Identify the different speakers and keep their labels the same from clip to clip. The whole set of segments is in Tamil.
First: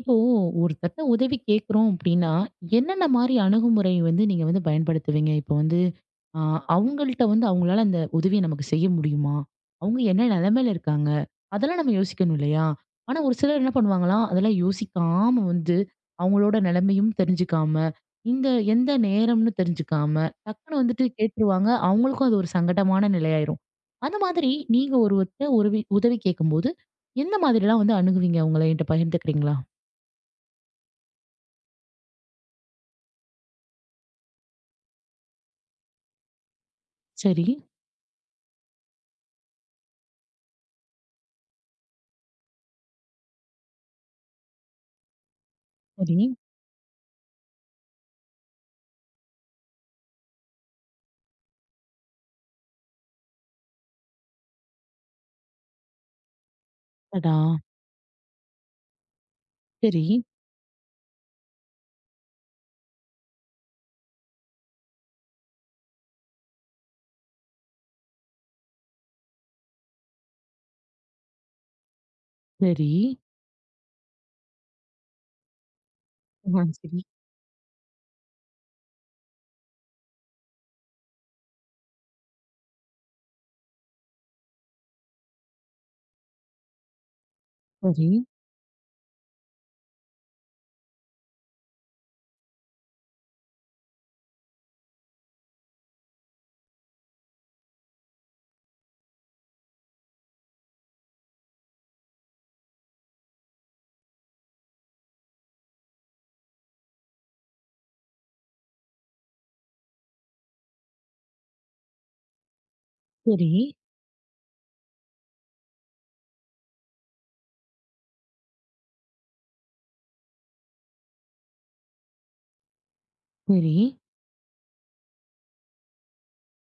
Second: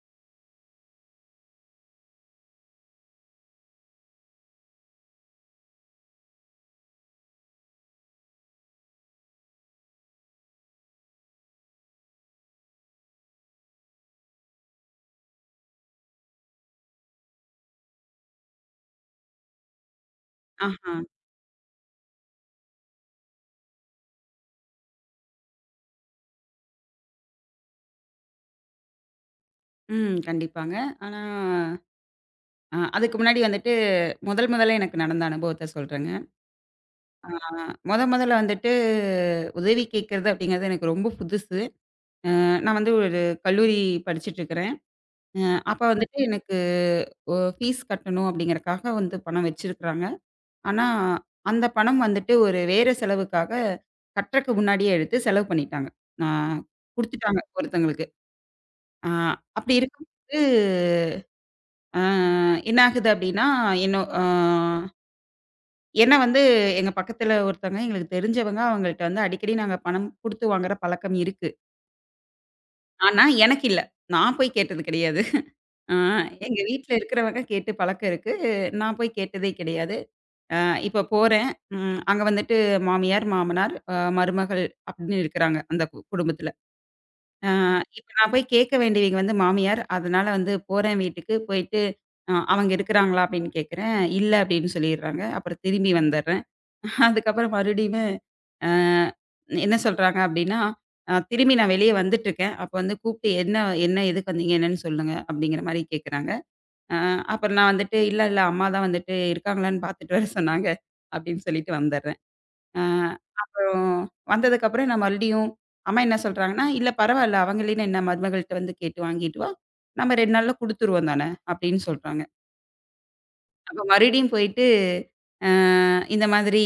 Speaker 1: இப்போ ஒருத்தர்ட்ட உதவி கேட்குறோம் அப்படின்னா, என்னென்ன மாரி அணுகுமுறை வந்து நீங்க வந்து பயன்படுத்துவீங்க? இப்போ வந்து அ அவங்கள்ட்ட வந்து அவங்களால அந்த உதவிய நமக்கு செய்ய முடியுமா? அவங்க என்ன நிலைமையில இருக்காங்க? அதெல்லாம் நம்ம யோசிக்கணும் இல்லையா? ஆனா ஒரு சிலர் என்ன பண்ணுவாங்களாம், அதெல்லாம் யோசிக்காம வந்து அவங்களோட நிலைமையும் தெரிஞ்சுக்காம, இந்த எந்த நேரம்னு தெரிஞ்சுக்காம, டக்குனு
Speaker 2: ஆஹா.
Speaker 1: வந்துட்டு கேட்டுருவாங்க. அவங்களுக்கும் அது ஒரு சங்கடமான நிலையாயிரும். அந்த மாதிரி நீங்க ஒருவர்ட்ட உதவி உதவி கேட்கும்போது, எந்த மாதிரிலாம் வந்து அணுகுவீங்க? உங்கள என்ட்ட பகிர்ந்துக்கிறீங்களா?
Speaker 2: ம். கண்டிப்பாங்க. ஆனா, அதுக்கு முன்னாடி வந்துட்டு முதல் முதல்ல எனக்கு நடந்த அனுபவத்த சொல்றேங்க. ஆ
Speaker 1: சரி.
Speaker 2: மொத மொதல்ல வந்துட்டு உதவி கேட்கறது அப்படிங்கிறது எனக்கு ரொம்ப புதுசு. நான் வந்து ஒரு கல்லூரி படிச்சுட்டு இருக்கிறேன். அப்ப வந்துட்டு
Speaker 1: சரி.
Speaker 2: எனக்கு ஃபீஸ் கட்டணும் அப்படிங்கிறக்காக வந்து பணம் வச்சிருக்கிறாங்க. ஆனா, அந்த பணம் வந்துட்டு ஒரு வேற செலவுக்காக கட்டுறக்கு முன்னாடியே எடுத்து செலவு பண்ணிட்டாங்க. நான்
Speaker 1: அடடா!
Speaker 2: குடுத்துட்டாங்க ஒருத்தங்களுக்கு. ஆ அப்படி
Speaker 1: சரி,
Speaker 2: இருக்கும்போது ஆ என்னாகுது அப்டின்னா, என்ன அ ஏன்னா வந்து எங்க பக்கத்துல ஒருத்தவங்க எங்களுக்கு தெரிஞ்சவங்க. அவங்கள்ட்ட வந்து அடிக்கடி நாங்க பணம் குடுத்து வாங்குற பழக்கம் இருக்கு.
Speaker 1: சரி.
Speaker 2: ஆனா எனக்கு இல்ல. நான் போய் கேட்டது கிடையாது. ஆ எங்க
Speaker 1: ஆ,
Speaker 2: வீட்ல
Speaker 1: சரி.
Speaker 2: இருக்கிறவங்க கேட்டு பழக்கம் இருக்கு. நான் போய் கேட்டதே கிடையாது. அ இப்ப போறேன். ம் அங்க வந்துட்டு மாமியார், மாமனார், மருமகள் அப்டின்னு இருக்கிறாங்க அந்த குடும்பத்துல. ஆ, இப்ப
Speaker 1: சரி,
Speaker 2: நான் போய் கேட்க வேண்டியவைங்க வந்து மாமியார். அதனால வந்து போறேன் வீட்டுக்கு. போயிட்டு அவங்க இருக்கிறாங்களா அப்படின்னு கேட்கிறேன். இல்ல அப்படின்னு சொல்லிடுறாங்க. அப்புறம் திரும்பி வந்துடுறேன். அதுக்கப்புறம் மறுபடியுமே அ என்ன சொல்றாங்க அப்படின்னா, திரும்பி நான் வெளிய வந்துட்டுருக்கேன். அப்ப வந்து கூப்பிட்டு "என்ன என்ன எதுக்கு வந்தீங்க? என்னன்னு சொல்லுங்க." அப்படிங்கிற மாரி கேட்குறாங்க. அ அப்புறம் நான் வந்துட்டு "இல்ல, இல்ல அம்மா தான் வந்துட்டு இருக்காங்களான்னு பார்த்துட்டு வர சொன்னாங்க." அப்படின்னு சொல்லிட்டு வந்துடுறேன். அ
Speaker 1: சரி,
Speaker 2: அப்புறம் வந்ததுக்கப்புறம் நான் மறுபடியும் அம்மா என்ன சொல்றாங்கன்னா, "இல்ல பரவால்ல, அவங்களேன்னு என்ன மருமகள்ட்ட வந்து கேட்டு வாங்கிட்டு வா. நம்ம 2 நாள்ல குடுத்துருவோம் தானே!" அப்படின்னு சொல்றாங்க.
Speaker 1: சரி.
Speaker 2: அப்ப மறுபடியும் போயிட்டு, அ இந்த மாதிரி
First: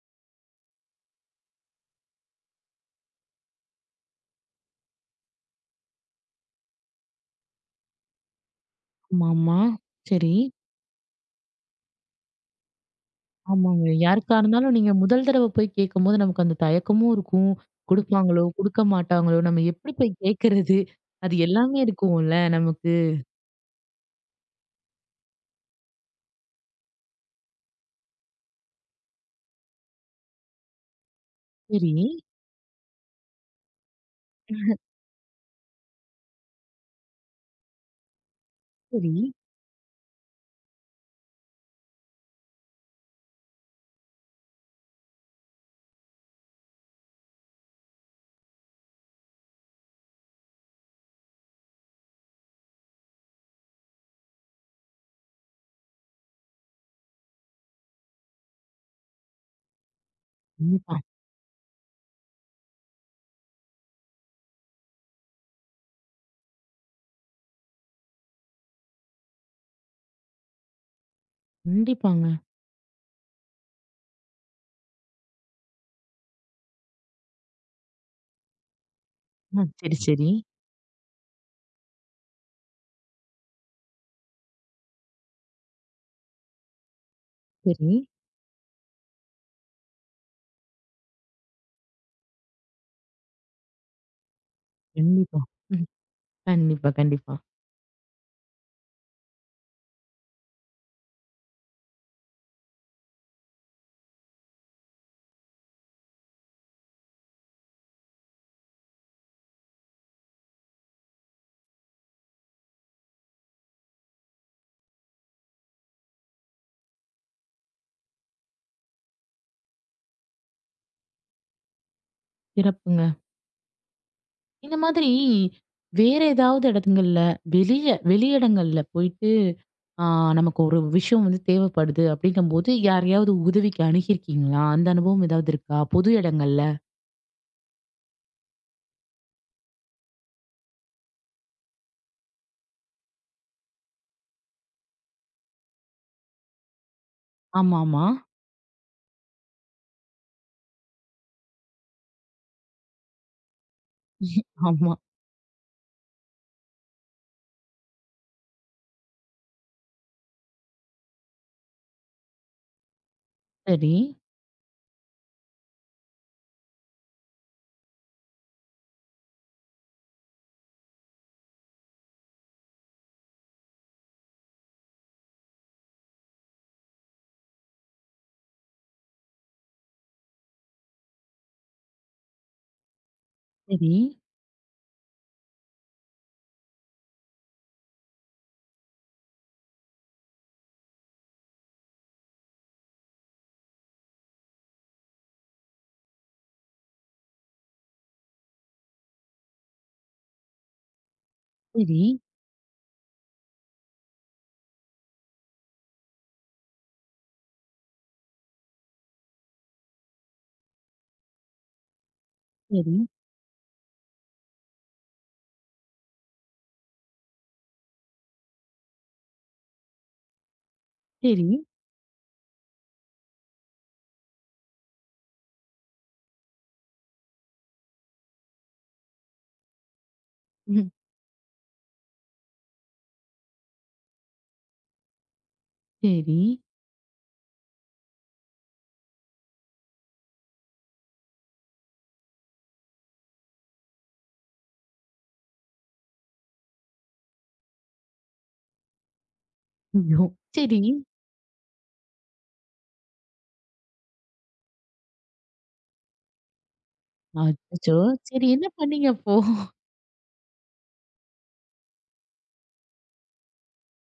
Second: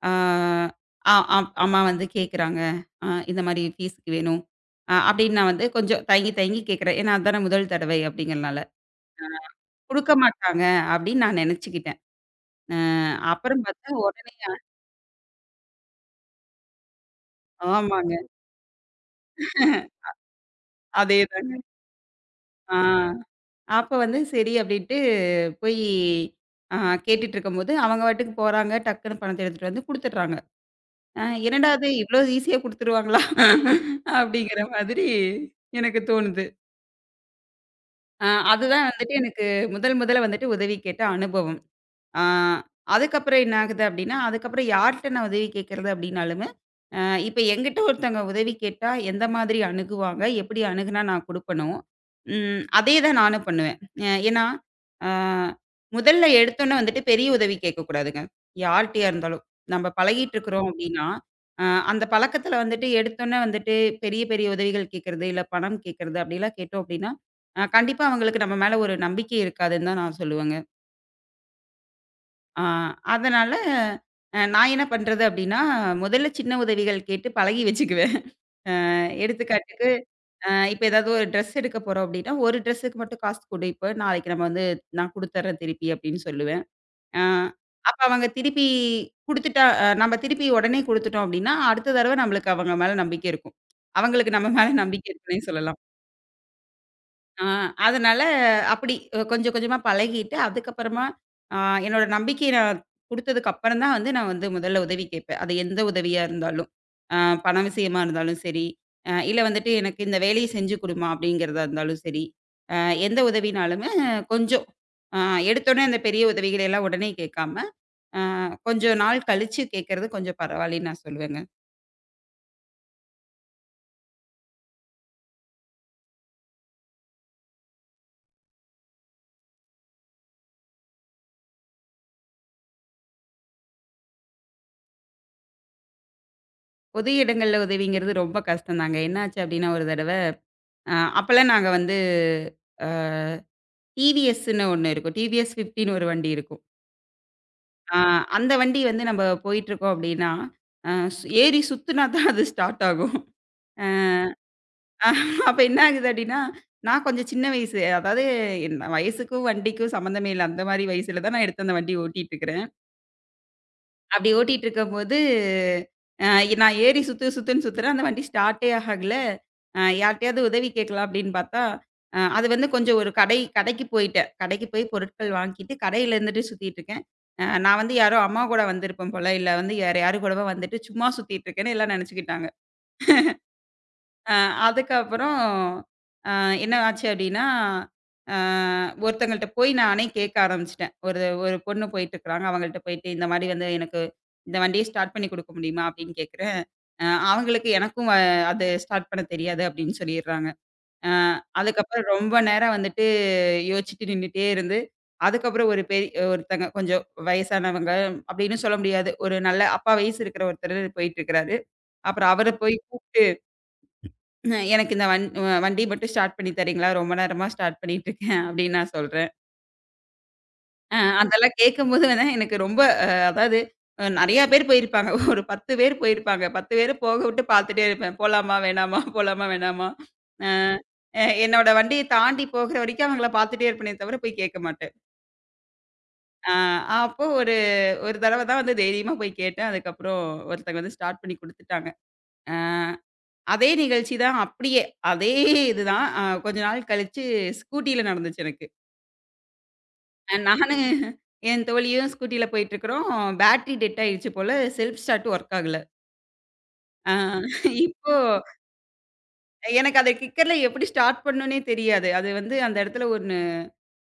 Speaker 2: அ அ அம் அம்மா வந்து கேட்குறாங்க. இந்த மாரி ஃபீஸுக்கு வேணும். அப்படின்னு நான் வந்து கொஞ்சம் தயங்கி தயங்கி கேட்குறேன். ஏன்னா, அதானே முதல் தடவை அப்படிங்கிறனால.
Speaker 1: ஆமாமா.
Speaker 2: குடுக்க
Speaker 1: சரி.
Speaker 2: மாட்டாங்க அப்படின்னு நான் நெனச்சுக்கிட்டேன். அ அப்புறம்
Speaker 1: ஆமாங்க.
Speaker 2: பார்த்தா உடனே
Speaker 1: யாருக்கா இருந்தாலும் நீங்க முதல் தடவ போய் கேட்கும்போது நமக்கு அந்த தயக்கமும் இருக்கும்.
Speaker 2: ஆமாங்க.
Speaker 1: குடுப்பாங்களோ! குடுக்க மாட்டாங்களோ! நம்ம எப்படி போய் கேட்கறது? அது
Speaker 2: அதேதாங்க.
Speaker 1: எல்லாமே இருக்கும்ல
Speaker 2: ஆ.
Speaker 1: நமக்கு.
Speaker 2: அப்ப வந்து சரி அப்படின்ட்டு போய் அ கேட்டுட்டு இருக்கும்போது, அவங்க பாட்டுக்கு போறாங்க. டக்குன்னு பணத்த எடுத்துட்டு வந்து குடுத்துடுறாங்க. அ என்னடா இது
Speaker 1: சரி,
Speaker 2: இவ்ளோ ஈஸியா குடுத்துருவாங்களா? அப்படிங்கிற மாதிரி எனக்கு தோணுது. அ அதுதான் வந்துட்டு
Speaker 1: சரி.
Speaker 2: எனக்கு முதல் முதல்ல வந்துட்டு உதவி கேட்ட அனுபவம். ஆ அதுக்கப்புறம் என்ன ஆகுது அப்டின்னா, அதுக்கப்புறம் யார்ட்ட நான் உதவி கேட்கறது அப்டின்னாலுமே, அ இப்ப என்கிட்ட ஒருத்தவங்க உதவி கேட்டா எந்த மாதிரி அணுகுவாங்க? எப்படி அணுகுனா நான் குடுக்கணும்? ம் அதே தான் நானும் பண்ணுவேன். ஏன்னா, ஆ முதல்ல எடுத்தோனே வந்துட்டு பெரிய உதவி கேட்கக்கூடாதுங்க. யார்ட்டயா இருந்தாலும். நம்ம பழகிட்டு இருக்கிறோம்
Speaker 1: கண்டிப்பா,
Speaker 2: அப்டின்னா, அ அந்த பழக்கத்துல வந்துட்டு எடுத்தோனே வந்துட்டு பெரிய பெரிய உதவிகள் கேட்கறது, இல்ல பணம் கேட்கறது அப்டிலாம் கேட்டோம் அப்டின்னா, கண்டிப்பா அவங்களுக்கு நம்ம மேல ஒரு நம்பிக்கை இருக்காதுன்னு தான் நான் சொல்லுவேங்க.
Speaker 1: கண்டிப்பாங்க.
Speaker 2: ஆ அதனால நான் என்ன பண்றது அப்டின்னா, முதல்ல சின்ன உதவிகள் கேட்டு பழகி வச்சுக்குவேன்.
Speaker 1: ஆ,
Speaker 2: எடுத்துக்காட்டுக்கு
Speaker 1: சரி, சரி.
Speaker 2: இப்ப ஏதாவது ஒரு ட்ரெஸ் எடுக்க போறோம் அப்டின்னா, ஒரு ட்ரெஸ்ஸுக்கு மட்டும் காசு குடு இப்ப நாளைக்கு நம்ம வந்து நான் குடுத்துர்றேன் திருப்பி அப்டின்னு சொல்லுவேன். அ
Speaker 1: சரி.
Speaker 2: அப்ப அவங்க திருப்பி குடுத்துட்டா நம்ம திருப்பி உடனே குடுத்துட்டோம் அப்டின்னா, அடுத்த தடவ நம்மளுக்கு அவங்க மேல நம்பிக்கை இருக்கும். அவங்களுக்கு நம்ம மேல நம்பிக்கை
Speaker 1: கண்டிப்பா.
Speaker 2: இருக்குன்னே சொல்லலாம்.
Speaker 1: ம். கண்டிப்பா, கண்டிப்பா.
Speaker 2: ஆ அதனால அப்படி கொஞ்சம் கொஞ்சமா பழகிட்டு, அதுக்கப்புறமா ஆ என்னோட நம்பிக்கைய நான் குடுத்ததுக்கு அப்புறம் தான் வந்து நான் வந்து முதல்ல உதவி கேட்பேன். அது எந்த உதவியா இருந்தாலும். ஆ பண விஷயமா இருந்தாலும் சரி, இல்ல வந்துட்டு எனக்கு இந்த வேலைய செஞ்சு குடுமா அப்படிங்கிறதா இருந்தாலும் சரி, அ எந்த உதவினாலுமே கொஞ்சம் அ எடுத்தோனே அந்த பெரிய உதவிகளை எல்லாம் உடனே கேட்காம, அ கொஞ்சம் நாள் கழிச்சு கேட்கறது கொஞ்சம் பரவாயில்லன்னு நான் சொல்லுவேங்க.
Speaker 1: சிறப்புங்க. இந்த மாதிரி வேற ஏதாவது இடங்கள்ல வெளியிடங்கள்ல போயிட்டு ஆ, நமக்கு ஒரு விஷயம் வந்து தேவைப்படுது அப்படிங்கும்போது யாரையாவது உதவிக்கு அணுகியிருக்கீங்களா? அந்த அனுபவம் ஏதாவது இருக்கா? பொது இடங்கள்ல?
Speaker 2: பொது இடங்கள்ல உதவிங்கிறது ரொம்ப கஷ்டம் தாங்க. என்னாச்சு அப்படின்னா ஒரு தடவ, அ அப்பலாம் நாங்க வந்து டிவிஎஸ்ன்னு ஒண்ணு இருக்கும். டிவிஎஸ் 50ன்னு ஒரு வண்டி இருக்கும். ஆ
Speaker 1: ஆமாமா.
Speaker 2: அந்த வண்டி வந்து நம்ம போயிட்டுருக்கோம் அப்படின்னா, அ சு ஏறி சுத்துனா தான் அது ஸ்டார்ட் ஆகும்.
Speaker 1: ஆமா. ஆமா,
Speaker 2: அ அப்ப என்ன ஆகுது அப்படின்னா, நான் கொஞ்சம் சின்ன வயசு, அதாவது என் வயசுக்கும் வண்டிக்கும் சம்மந்தமே இல்ல. அந்த மாரி வயசுல தான் நான் எடுத்து அந்த வண்டி ஓட்டிட்டுருக்கிறேன்.
Speaker 1: சரி,
Speaker 2: அப்படி ஓட்டிட்டு இருக்கும்போது, அ நான் ஏறி சுத்து சுத்துன்னு சுத்துறேன். அந்த வண்டி ஸ்டார்ட்டே ஆகல. யார்ட்டயாவது உதவி கேட்கலாம் அப்படின்னு பார்த்தா, அது வந்து கொஞ்சம் ஒரு கடைக்கு போயிட்டேன். கடைக்கு போய் பொருட்கள் வாங்கிட்டு கடையில இருந்துட்டு சுத்திட்டு இருக்கேன். நான் வந்து யாரோ அம்மா கூட வந்திருப்பேன் போல, இல்ல வந்து வேற யாரு கூடவோ வந்துட்டு சும்மா சுத்திட்டு இருக்கேன்னு எல்லாம் நெனச்சுக்கிட்டாங்க.
Speaker 1: சரி,
Speaker 2: அ அதுக்கப்புறம் அ என்ன ஆச்சு அப்டின்னா, அ ஒருத்தங்கள்ட்ட போய் நானே கேட்க ஆரம்பிச்சுட்டேன். ஒரு ஒரு பொண்ணு போயிட்டுருக்காங்க. அவங்கள்ட்ட போயிட்டு இந்த மாரி வந்து எனக்கு இந்த வண்டிய ஸ்டார்ட் பண்ணி குடுக்க முடியுமா? அப்டின்னு கேட்கிறேன். அ அவங்களுக்கு எனக்கும் அது ஸ்டார்ட் பண்ண தெரியாது அப்டின்னு சொல்லிர்றாங்க. அ
Speaker 1: சரி,
Speaker 2: அதுக்கப்புறம் ரொம்ப நேரம் வந்துட்டு யோசிச்சுட்டு நின்னுட்டே இருந்து, அதுக்கப்புறம் ஒருத்தங்க கொஞ்சம் வயசானவங்க அப்டின்னு சொல்ல முடியாது. ஒரு நல்ல அப்பா வயசு இருக்கிற ஒருத்தரு போயிட்டுருக்கிறாரு. அப்புறம் அவர போய்
Speaker 1: சரி,
Speaker 2: கூப்ட்டு எனக்கு இந்த வண்டி மட்டும் ஸ்டார்ட் பண்ணி தர்றீங்களா? ரொம்ப நேரமா ஸ்டார்ட் பண்ணிட்டுருக்கேன் அப்படின்னு நான் சொல்றேன்.
Speaker 1: சரி,
Speaker 2: அதெல்லாம் கேட்கும்போது வந்து எனக்கு ரொம்ப அதாவது நெறையா பேர் போயிருப்பாங்க. ஒரு 10 பேர் போயிருப்பாங்க. 10 பேர போக விட்டு பார்த்துட்டே இருப்பேன். போலாமா? வேணாமா? போலாமா? வேணாமா? அ
Speaker 1: ம்.
Speaker 2: அ என்னோட வண்டிய தாண்டி போகிற வரைக்கும் அவங்கள பார்த்துட்டே இருப்பேனே தவிர போய் கேட்க மாட்டேன்.
Speaker 1: சரி.
Speaker 2: அ அப்போ ஒரு ஒரு தடவ தான் வந்து தைரியமா போய் கேட்டேன். அதுக்கப்புறம் ஒருத்தங்க வந்து ஸ்டார்ட் பண்ணி குடுத்துட்டாங்க. அ அதே நிகழ்ச்சி தான் அப்படியே, அதே இதுதான். கொஞ்ச நாள் கழிச்சு ஸ்கூட்டில நடந்துச்சு எனக்கு.
Speaker 1: ஐயோ!
Speaker 2: அ நானு
Speaker 1: சரி.
Speaker 2: என் தோழியும் ஸ்கூட்டில போயிட்டுருக்கிறோம். பேட்டரி டெட் ஆயிடுச்சு போல. செல்ஃப் ஸ்டார்ட் ஒர்க் ஆகல. அ
Speaker 1: அச்சச்சோ!
Speaker 2: இப்போ
Speaker 1: சரி, என்ன பண்ணீங்க அப்போ?
Speaker 2: எனக்கு அத கிக்கர்ல எப்படி ஸ்டார்ட் பண்ணணும்னே தெரியாது. அது வந்து அந்த இடத்துல ஒண்ணு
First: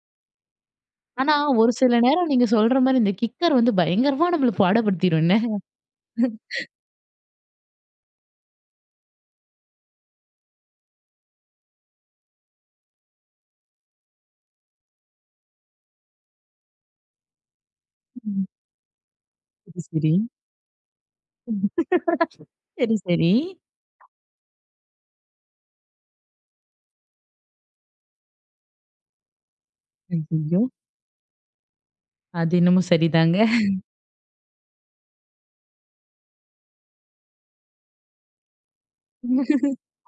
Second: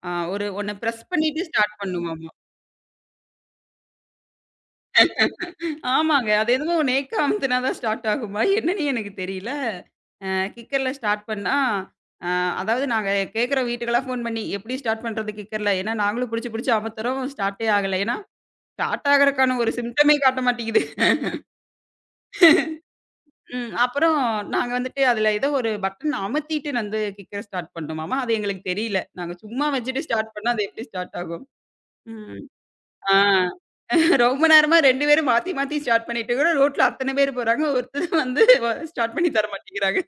Speaker 2: அ ஒரு ஒண்ண பிரஸ்
Speaker 1: ஆனா
Speaker 2: பண்ணிட்டு
Speaker 1: ஒரு
Speaker 2: ஸ்டார்ட்
Speaker 1: சில
Speaker 2: பண்ணுமாம்.
Speaker 1: நேரம் நீங்க சொல்ற மாரி இந்த கிக்கர் வந்து பயங்கரமா நம்மள பாடப்படுத்திரும் என்ன?
Speaker 2: ஆமாங்க. அது என்னமோ நேக்கா அமுத்துனா தான் ஸ்டார்ட் ஆகுமா? என்னன்னே எனக்கு தெரியல. அ கிக்கர்ல ஸ்டார்ட் பண்ணா, அ அதாவது நாங்க கேட்குறோம் வீட்டுக்கெல்லாம் ஃபோன் பண்ணி, "எப்படி ஸ்டார்ட் பண்றது கிக்கர்ல?" ஏன்னா நாங்களும் புடிச்சு புடிச்சு அமத்துறோம். ஸ்டார்ட்டே ஆகல. ஏன்னா,
Speaker 1: ம்.
Speaker 2: ஸ்டார்ட் ஆகறக்கான ஒரு
Speaker 1: சரி, சரி.
Speaker 2: சிம்ப்டமே காட்ட மாட்டேங்குது.
Speaker 1: சரி, சரி.
Speaker 2: ம். அப்புறம் நாங்க வந்துட்டு அதுல ஏதோ ஒரு பட்டன் அமத்திட்டு வந்து கிக்கர் ஸ்டார்ட் பண்ணோமாமா. அது எங்களுக்கு தெரியல. நாங்க சும்மா வச்சுட்டு ஸ்டார்ட் பண்ணா
Speaker 1: ஐயய்யோ!
Speaker 2: அது எப்படி ஸ்டார்ட் ஆகும்? ம்.
Speaker 1: அது என்னமோ
Speaker 2: ஆ.
Speaker 1: சரிதாங்க.
Speaker 2: ரொம்ப நேரமா 2 பேரும் மாத்தி, மாத்தி ஸ்டார்ட் பண்ணிட்டு இருக்கிறோம். ரோட்ல அத்தன பேர் போறாங்க. ஒருத்தர் வந்து ஸ்டார்ட் பண்ணி தர மாட்டேங்கிறாங்க.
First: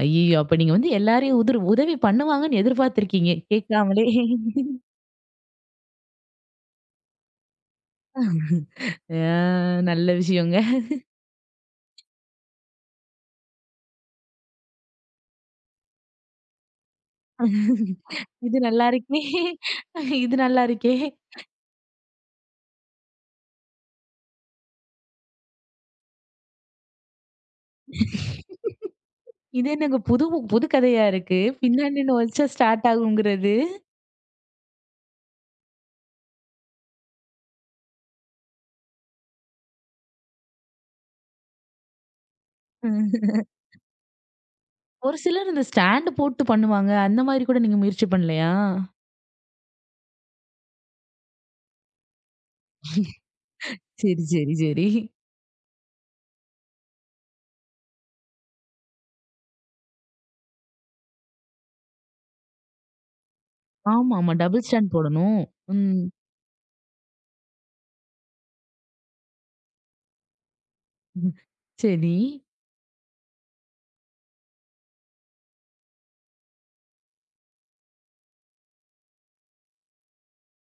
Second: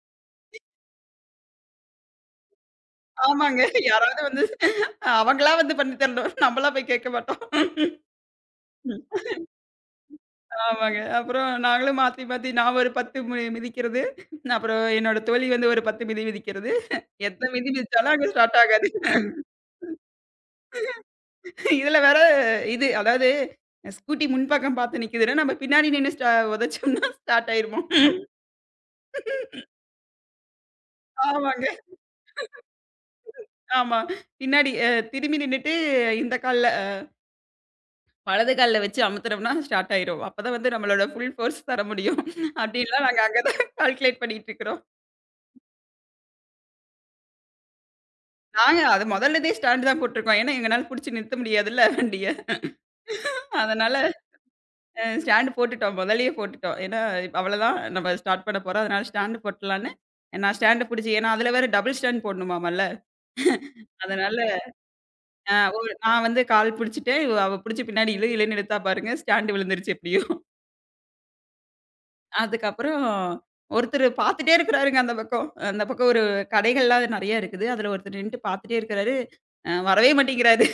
Speaker 1: ஐயய்யோ! அப்ப நீங்க வந்து எல்லாரையும் உதவி பண்ணுவாங்கன்னு எதிர்பார்த்திருக்கீங்க.
Speaker 2: ஆமாங்க.
Speaker 1: கேட்காமலே.
Speaker 2: யாராவது வந்து அவங்களா வந்து பண்ணி தரணும். நம்மளா போய் கேட்க மாட்டோம். ம்,
Speaker 1: ஆ, நல்ல விஷயங்க.
Speaker 2: ஆமாங்க. அப்புறம் நாங்களும் மாத்தி, மாத்தி நான் ஒரு 10 மிதிக்கிறது. அப்புறம் என்னோட தோழி வந்து ஒரு 10 மிதி மிதிக்கிறது. எத்தன மிதி மிதிச்சாலும் அங்க ஸ்டார்ட்
Speaker 1: இது நல்லா
Speaker 2: ஆகாது.
Speaker 1: இருக்கே! இது நல்லா இருக்கே!
Speaker 2: இதுல வேற இது அதாவது ஸ்கூட்டி முன்பக்கம் பார்த்து நிக்குதுன்னா, நம்ம பின்னாடி நின்னு உதைச்சோம்னா ஸ்டார்ட் ஆயிருமோ!
Speaker 1: இது என்னங்க புது புது கதையா இருக்கு.
Speaker 2: ஆமாங்க.
Speaker 1: பின்னாடி இன்னும் வச்சா ஸ்டார்ட் ஆகுங்கிறது.
Speaker 2: ஆமா. பின்னாடி திரும்பி நின்னுட்டு இந்த கால்ல வலது கால்ல வச்சு அமுத்துனோம்னா ஸ்டார்ட் ஆயிரும். அப்பதான் வந்து நம்மளோட ஃபுல் ஃபோர்ஸ் தர முடியும். அப்டின்லாம்
Speaker 1: உம்.
Speaker 2: நாங்க அங்க தான் கால்குலேட் பண்ணிட்டு இருக்கிறோம்.
Speaker 1: ஒரு சிலர் இந்த ஸ்டாண்ட் போட்டு பண்ணுவாங்க. அந்த மாரி கூட நீங்க முயற்சி பண்ணலையா?
Speaker 2: நாங்க அது முதல்லருந்தே ஸ்டாண்ட் தான் போட்டுருக்கோம். ஏன்னா எங்கனால புடிச்சு நிறுத்த முடியாதுல்ல வண்டிய. அதனால
Speaker 1: சரி, சரி, சரி.
Speaker 2: ஸ்டாண்ட் போட்டுட்டோம். முதல்லயே போட்டுட்டோம். ஏன்னா அவ்வளதான் நம்ம ஸ்டார்ட் பண்ண போறோம். அதனால ஸ்டாண்ட் போட்டுடலான்னு நான் ஸ்டாண்ட புடிச்சு ஏன்னா அதுல வேற டபுள் ஸ்டாண்ட் போடணுமாமல்ல.
Speaker 1: ஆமா, ஆமா.
Speaker 2: அதனால
Speaker 1: டபுள் ஸ்டாண்ட் போடணும்.
Speaker 2: அ ஒரு
Speaker 1: ம்.
Speaker 2: நான் வந்து கால் புடிச்சுட்டேன். அவ புடிச்சு பின்னாடி இழு இழுன்னு இழுத்தா பாருங்க ஸ்டாண்ட் விழுந்துருச்சு எப்டியோ.
Speaker 1: சரி.
Speaker 2: அதுக்கப்புறம் ஒருத்தரு பார்த்துட்டே இருக்கிறாருங்க அந்த பக்கம். அந்த பக்கம் ஒரு கடைகள்லாம் நெறைய இருக்குது. அதுல ஒருத்தர் நின்னுட்டு பார்த்துட்டே இருக்கிறாரு. வரவே மாட்டேங்கிறாரு.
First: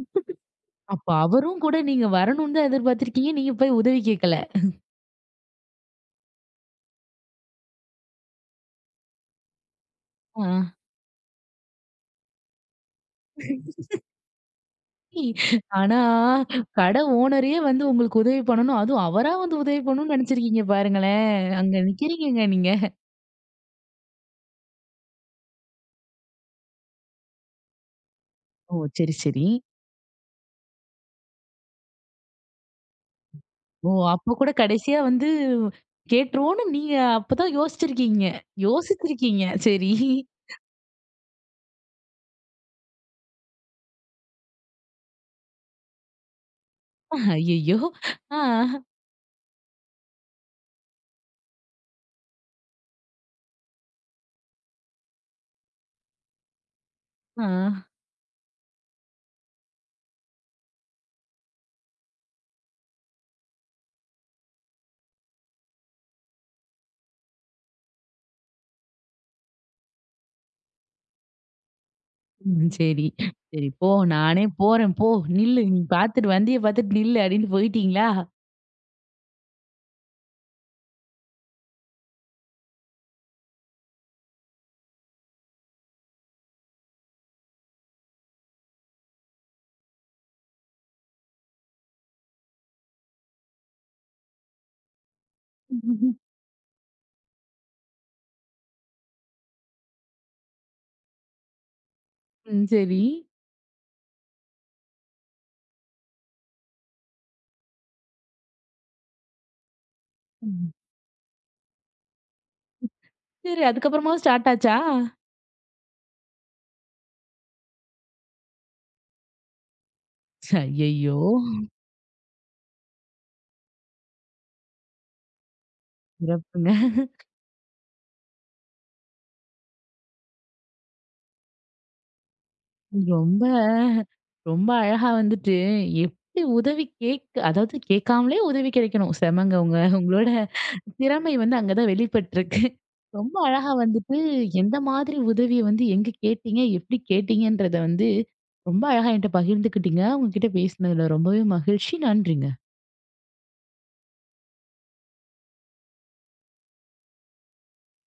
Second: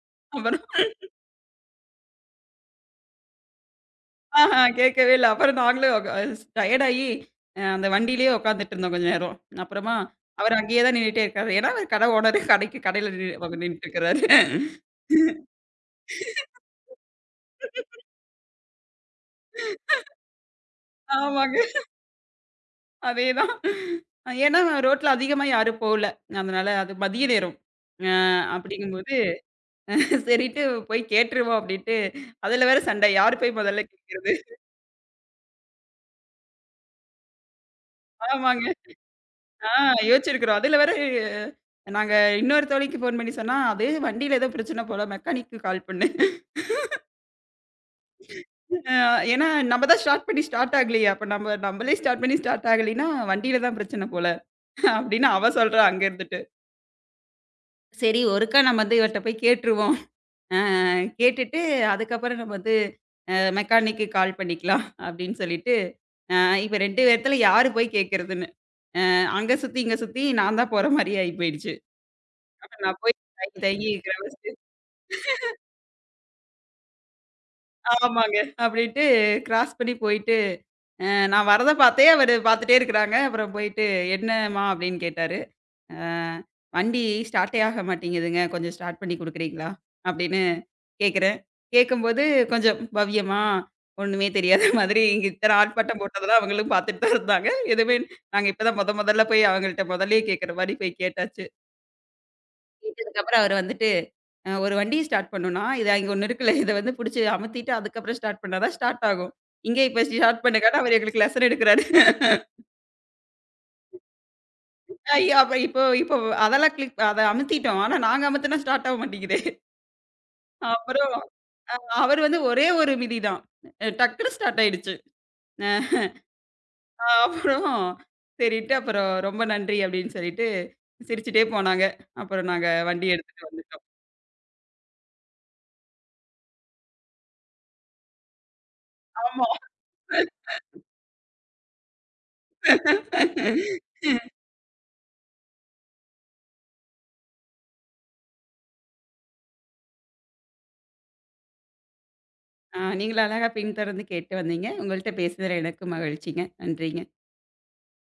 Speaker 2: அப்புறம்
Speaker 1: அப்ப அவரும் கூட நீங்க வரணும்னு தான் எதிர்பார்த்திருக்கீங்க. நீங்க போய் உதவி கேட்கல.
Speaker 2: ஆஹா கேட்கவே இல்ல. அப்புறம் நாங்களும் டயர்ட் ஆயி அந்த வண்டியிலேயே உட்காந்துட்டு இருந்தோம் கொஞ்ச நேரம். அப்புறமா
Speaker 1: ஆ.
Speaker 2: அவர் அங்கேயே தான் நின்னுட்டே இருக்காரு. ஏன்னா அவரு கடை ஓனரு கடையில நின்னு அவர் நின்னுட்டு இருக்கிறாரு.
Speaker 1: ஆனா, கடை ஓனரே வந்து உங்களுக்கு உதவி பண்ணணும். அதுவும் அவரா வந்து உதவி பண்ணணும்னு நினைச்சிருக்கீங்க பாருங்களேன்.
Speaker 2: ஆமாங்க.
Speaker 1: அங்க நிக்கிறீங்கங்க நீங்க.
Speaker 2: அதேதான். ஏன்னா ரோட்ல அதிகமா யாரும் போல. அதனால அது மதிய நேரம். அ
Speaker 1: ஓ!
Speaker 2: அப்படிங்கும்போது
Speaker 1: சரி, சரி.
Speaker 2: சரின்ட்டு போய் கேட்டுருவோம் அப்டின்ட்டு, அதுல வேற சண்டை. யாரு போய் முதல்ல
Speaker 1: ஓ!
Speaker 2: கேட்கிறது?
Speaker 1: அப்ப கூட கடைசியா வந்து கேட்டுருவோம்னு நீங்க அப்பதான் யோசிச்சிருக்கீங்க.
Speaker 2: ஆமாங்க.
Speaker 1: யோசிச்சிருக்கீங்க.
Speaker 2: ஆ
Speaker 1: சரி.
Speaker 2: யோசிச்சிருக்கிறோம். அதுல வேற நாங்க இன்னொரு தோழிக்கு ஃபோன் பண்ணி சொன்னா, "அது வண்டியில ஏதோ பிரச்சனை போல மெக்கானிக்கு கால் பண்ணு."
Speaker 1: ஐயய்யோ! ஆ,
Speaker 2: அ ஏன்னா நம்ம தான் ஸ்டார்ட் பண்ணி ஸ்டார்ட் ஆகலையே. அப்ப நம்ம நம்மளே ஸ்டார்ட் பண்ணி ஸ்டார்ட் ஆகலைன்னா, வண்டியில தான் பிரச்சனை போல அப்டின்னு அவ சொல்றா அங்க இருந்துட்டு.
Speaker 1: ஆ.
Speaker 2: சரி ஒருக்கா நம்ம வந்து இவர்ட்ட போய் கேட்டுருவோம். அ கேட்டுட்டு அதுக்கப்புறம் நம்ம வந்து மெக்கானிக்கு கால் பண்ணிக்கலாம் அப்டின்னு சொல்லிட்டு, அ இப்ப 2 பேத்துல யாரு போய் கேட்கிறதுன்னு? அங்க சுத்தி, இங்க சுத்தி நான் தான் போற மாரி ஆயி போயிடுச்சு.
Speaker 1: ம்.
Speaker 2: அப்ப நான்
Speaker 1: சரி,
Speaker 2: போய் தயங்கி
Speaker 1: சரி.
Speaker 2: தயங்கி
Speaker 1: போ, நானே
Speaker 2: கிரவச்சு
Speaker 1: போறேன் போ. நில்லு. நீ பார்த்துட்டு வண்டிய பார்த்துட்டு நில்லு அப்படின்னு போயிட்டீங்களா?
Speaker 2: ஆமாங்க. அப்படின்ட்டு கிராஸ் பண்ணி போயிட்டு, அ நான் வரத பார்த்தே அவரு பார்த்துட்டே இருக்கிறாங்க. அப்புறம் போயிட்டு, "என்னம்மா?" அப்படின்னு கேட்டாரு. அ "வண்டி ஸ்டார்ட்டே ஆக மாட்டேங்குதுங்க. கொஞ்சம் ஸ்டார்ட் பண்ணி குடுக்குறீங்களா?" அப்படின்னு கேட்கிறேன். கேட்கும்போது கொஞ்சம் பவ்யமா, ஒண்ணுமே தெரியாத மாதிரி இங்க இத்தன ஆர்ப்பாட்டம்
Speaker 1: ம்.
Speaker 2: போட்டதெல்லாம் அவங்களும் பார்த்துட்டு தான் இருந்தாங்க. எதுவுமே நாங்க இப்ப தான் மொதல்ல போய் அவங்கள்ட்ட மொதல்லயே கேட்கிற மாரி போய் கேட்டாச்சு.
Speaker 1: சரி.
Speaker 2: கேட்டதுக்கப்புறம் அவரு வந்துட்டு, ஒரு வண்டிய ஸ்டார்ட் பண்ணணும்னா, "இது அங்க ஒண்ணு இருக்குல்ல. இத வந்து புடிச்சு அமுத்திட்டு அதுக்கப்புறம் ஸ்டார்ட் பண்ணா தான் ஸ்டார்ட் ஆகும். இங்கே இப்ப ஸ்டார்ட்
Speaker 1: ம்.
Speaker 2: பண்ணுங்கன்னு" அவரு எங்களுக்கு லெசன் எடுக்குறாரு.
Speaker 1: சரி. அதுக்கப்புறமாவும் ஸ்டார்ட் ஆச்சா?
Speaker 2: ஐயோ! அப்ப இப்போ இப்போ அதெல்லாம் கிளிக் அத அமுத்திட்டோம். ஆனா நாங்க அமுத்துனா ஸ்டார்ட் ஆக மாட்டேங்குதே. அப்புறம்
Speaker 1: ஐயய்யோ!
Speaker 2: அ அவரு வந்து ஒரே ஒரு மிதி தான். டக்குனு ஸ்டார்ட் ஆயிடுச்சு. அ
Speaker 1: சிறப்புங்க.
Speaker 2: அப்புறம் சரின்ட்டு அப்புறம் "ரொம்ப நன்றி" அப்படின்னு சொல்லிட்டு சிரிச்சுட்டே போனாங்க. அப்புறம் நாங்க வண்டி
Speaker 1: ரொம்ப
Speaker 2: எடுத்துட்டு வந்துட்டோம்.
Speaker 1: ரொம்ப அழகா வந்துட்டு எப்படி உதவி கேட்க அதாவது கேட்காமலே உதவி கிடைக்கணும்.
Speaker 2: ஆமா.
Speaker 1: செமங்க உங்களோட திறமை வந்து அங்க தான் வெளிப்பட்டுருக்கு. ரொம்ப அழகா வந்துட்டு எந்த மாதிரி உதவிய வந்து எங்க கேட்டீங்க? எப்படி கேட்டீங்கன்றத வந்து ரொம்ப அழகா என்கிட்ட பகிர்ந்துக்கிட்டீங்க. உங்ககிட்ட பேசினதுல ரொம்பவே மகிழ்ச்சி. நன்றிங்க.
Speaker 2: நீங்களும் அழகா பின்தொடர்ந்து கேட்டு வந்தீங்க. உங்கள்ட்ட பேசுனதுல எனக்கும் மகிழ்ச்சிங்க. நன்றிங்க.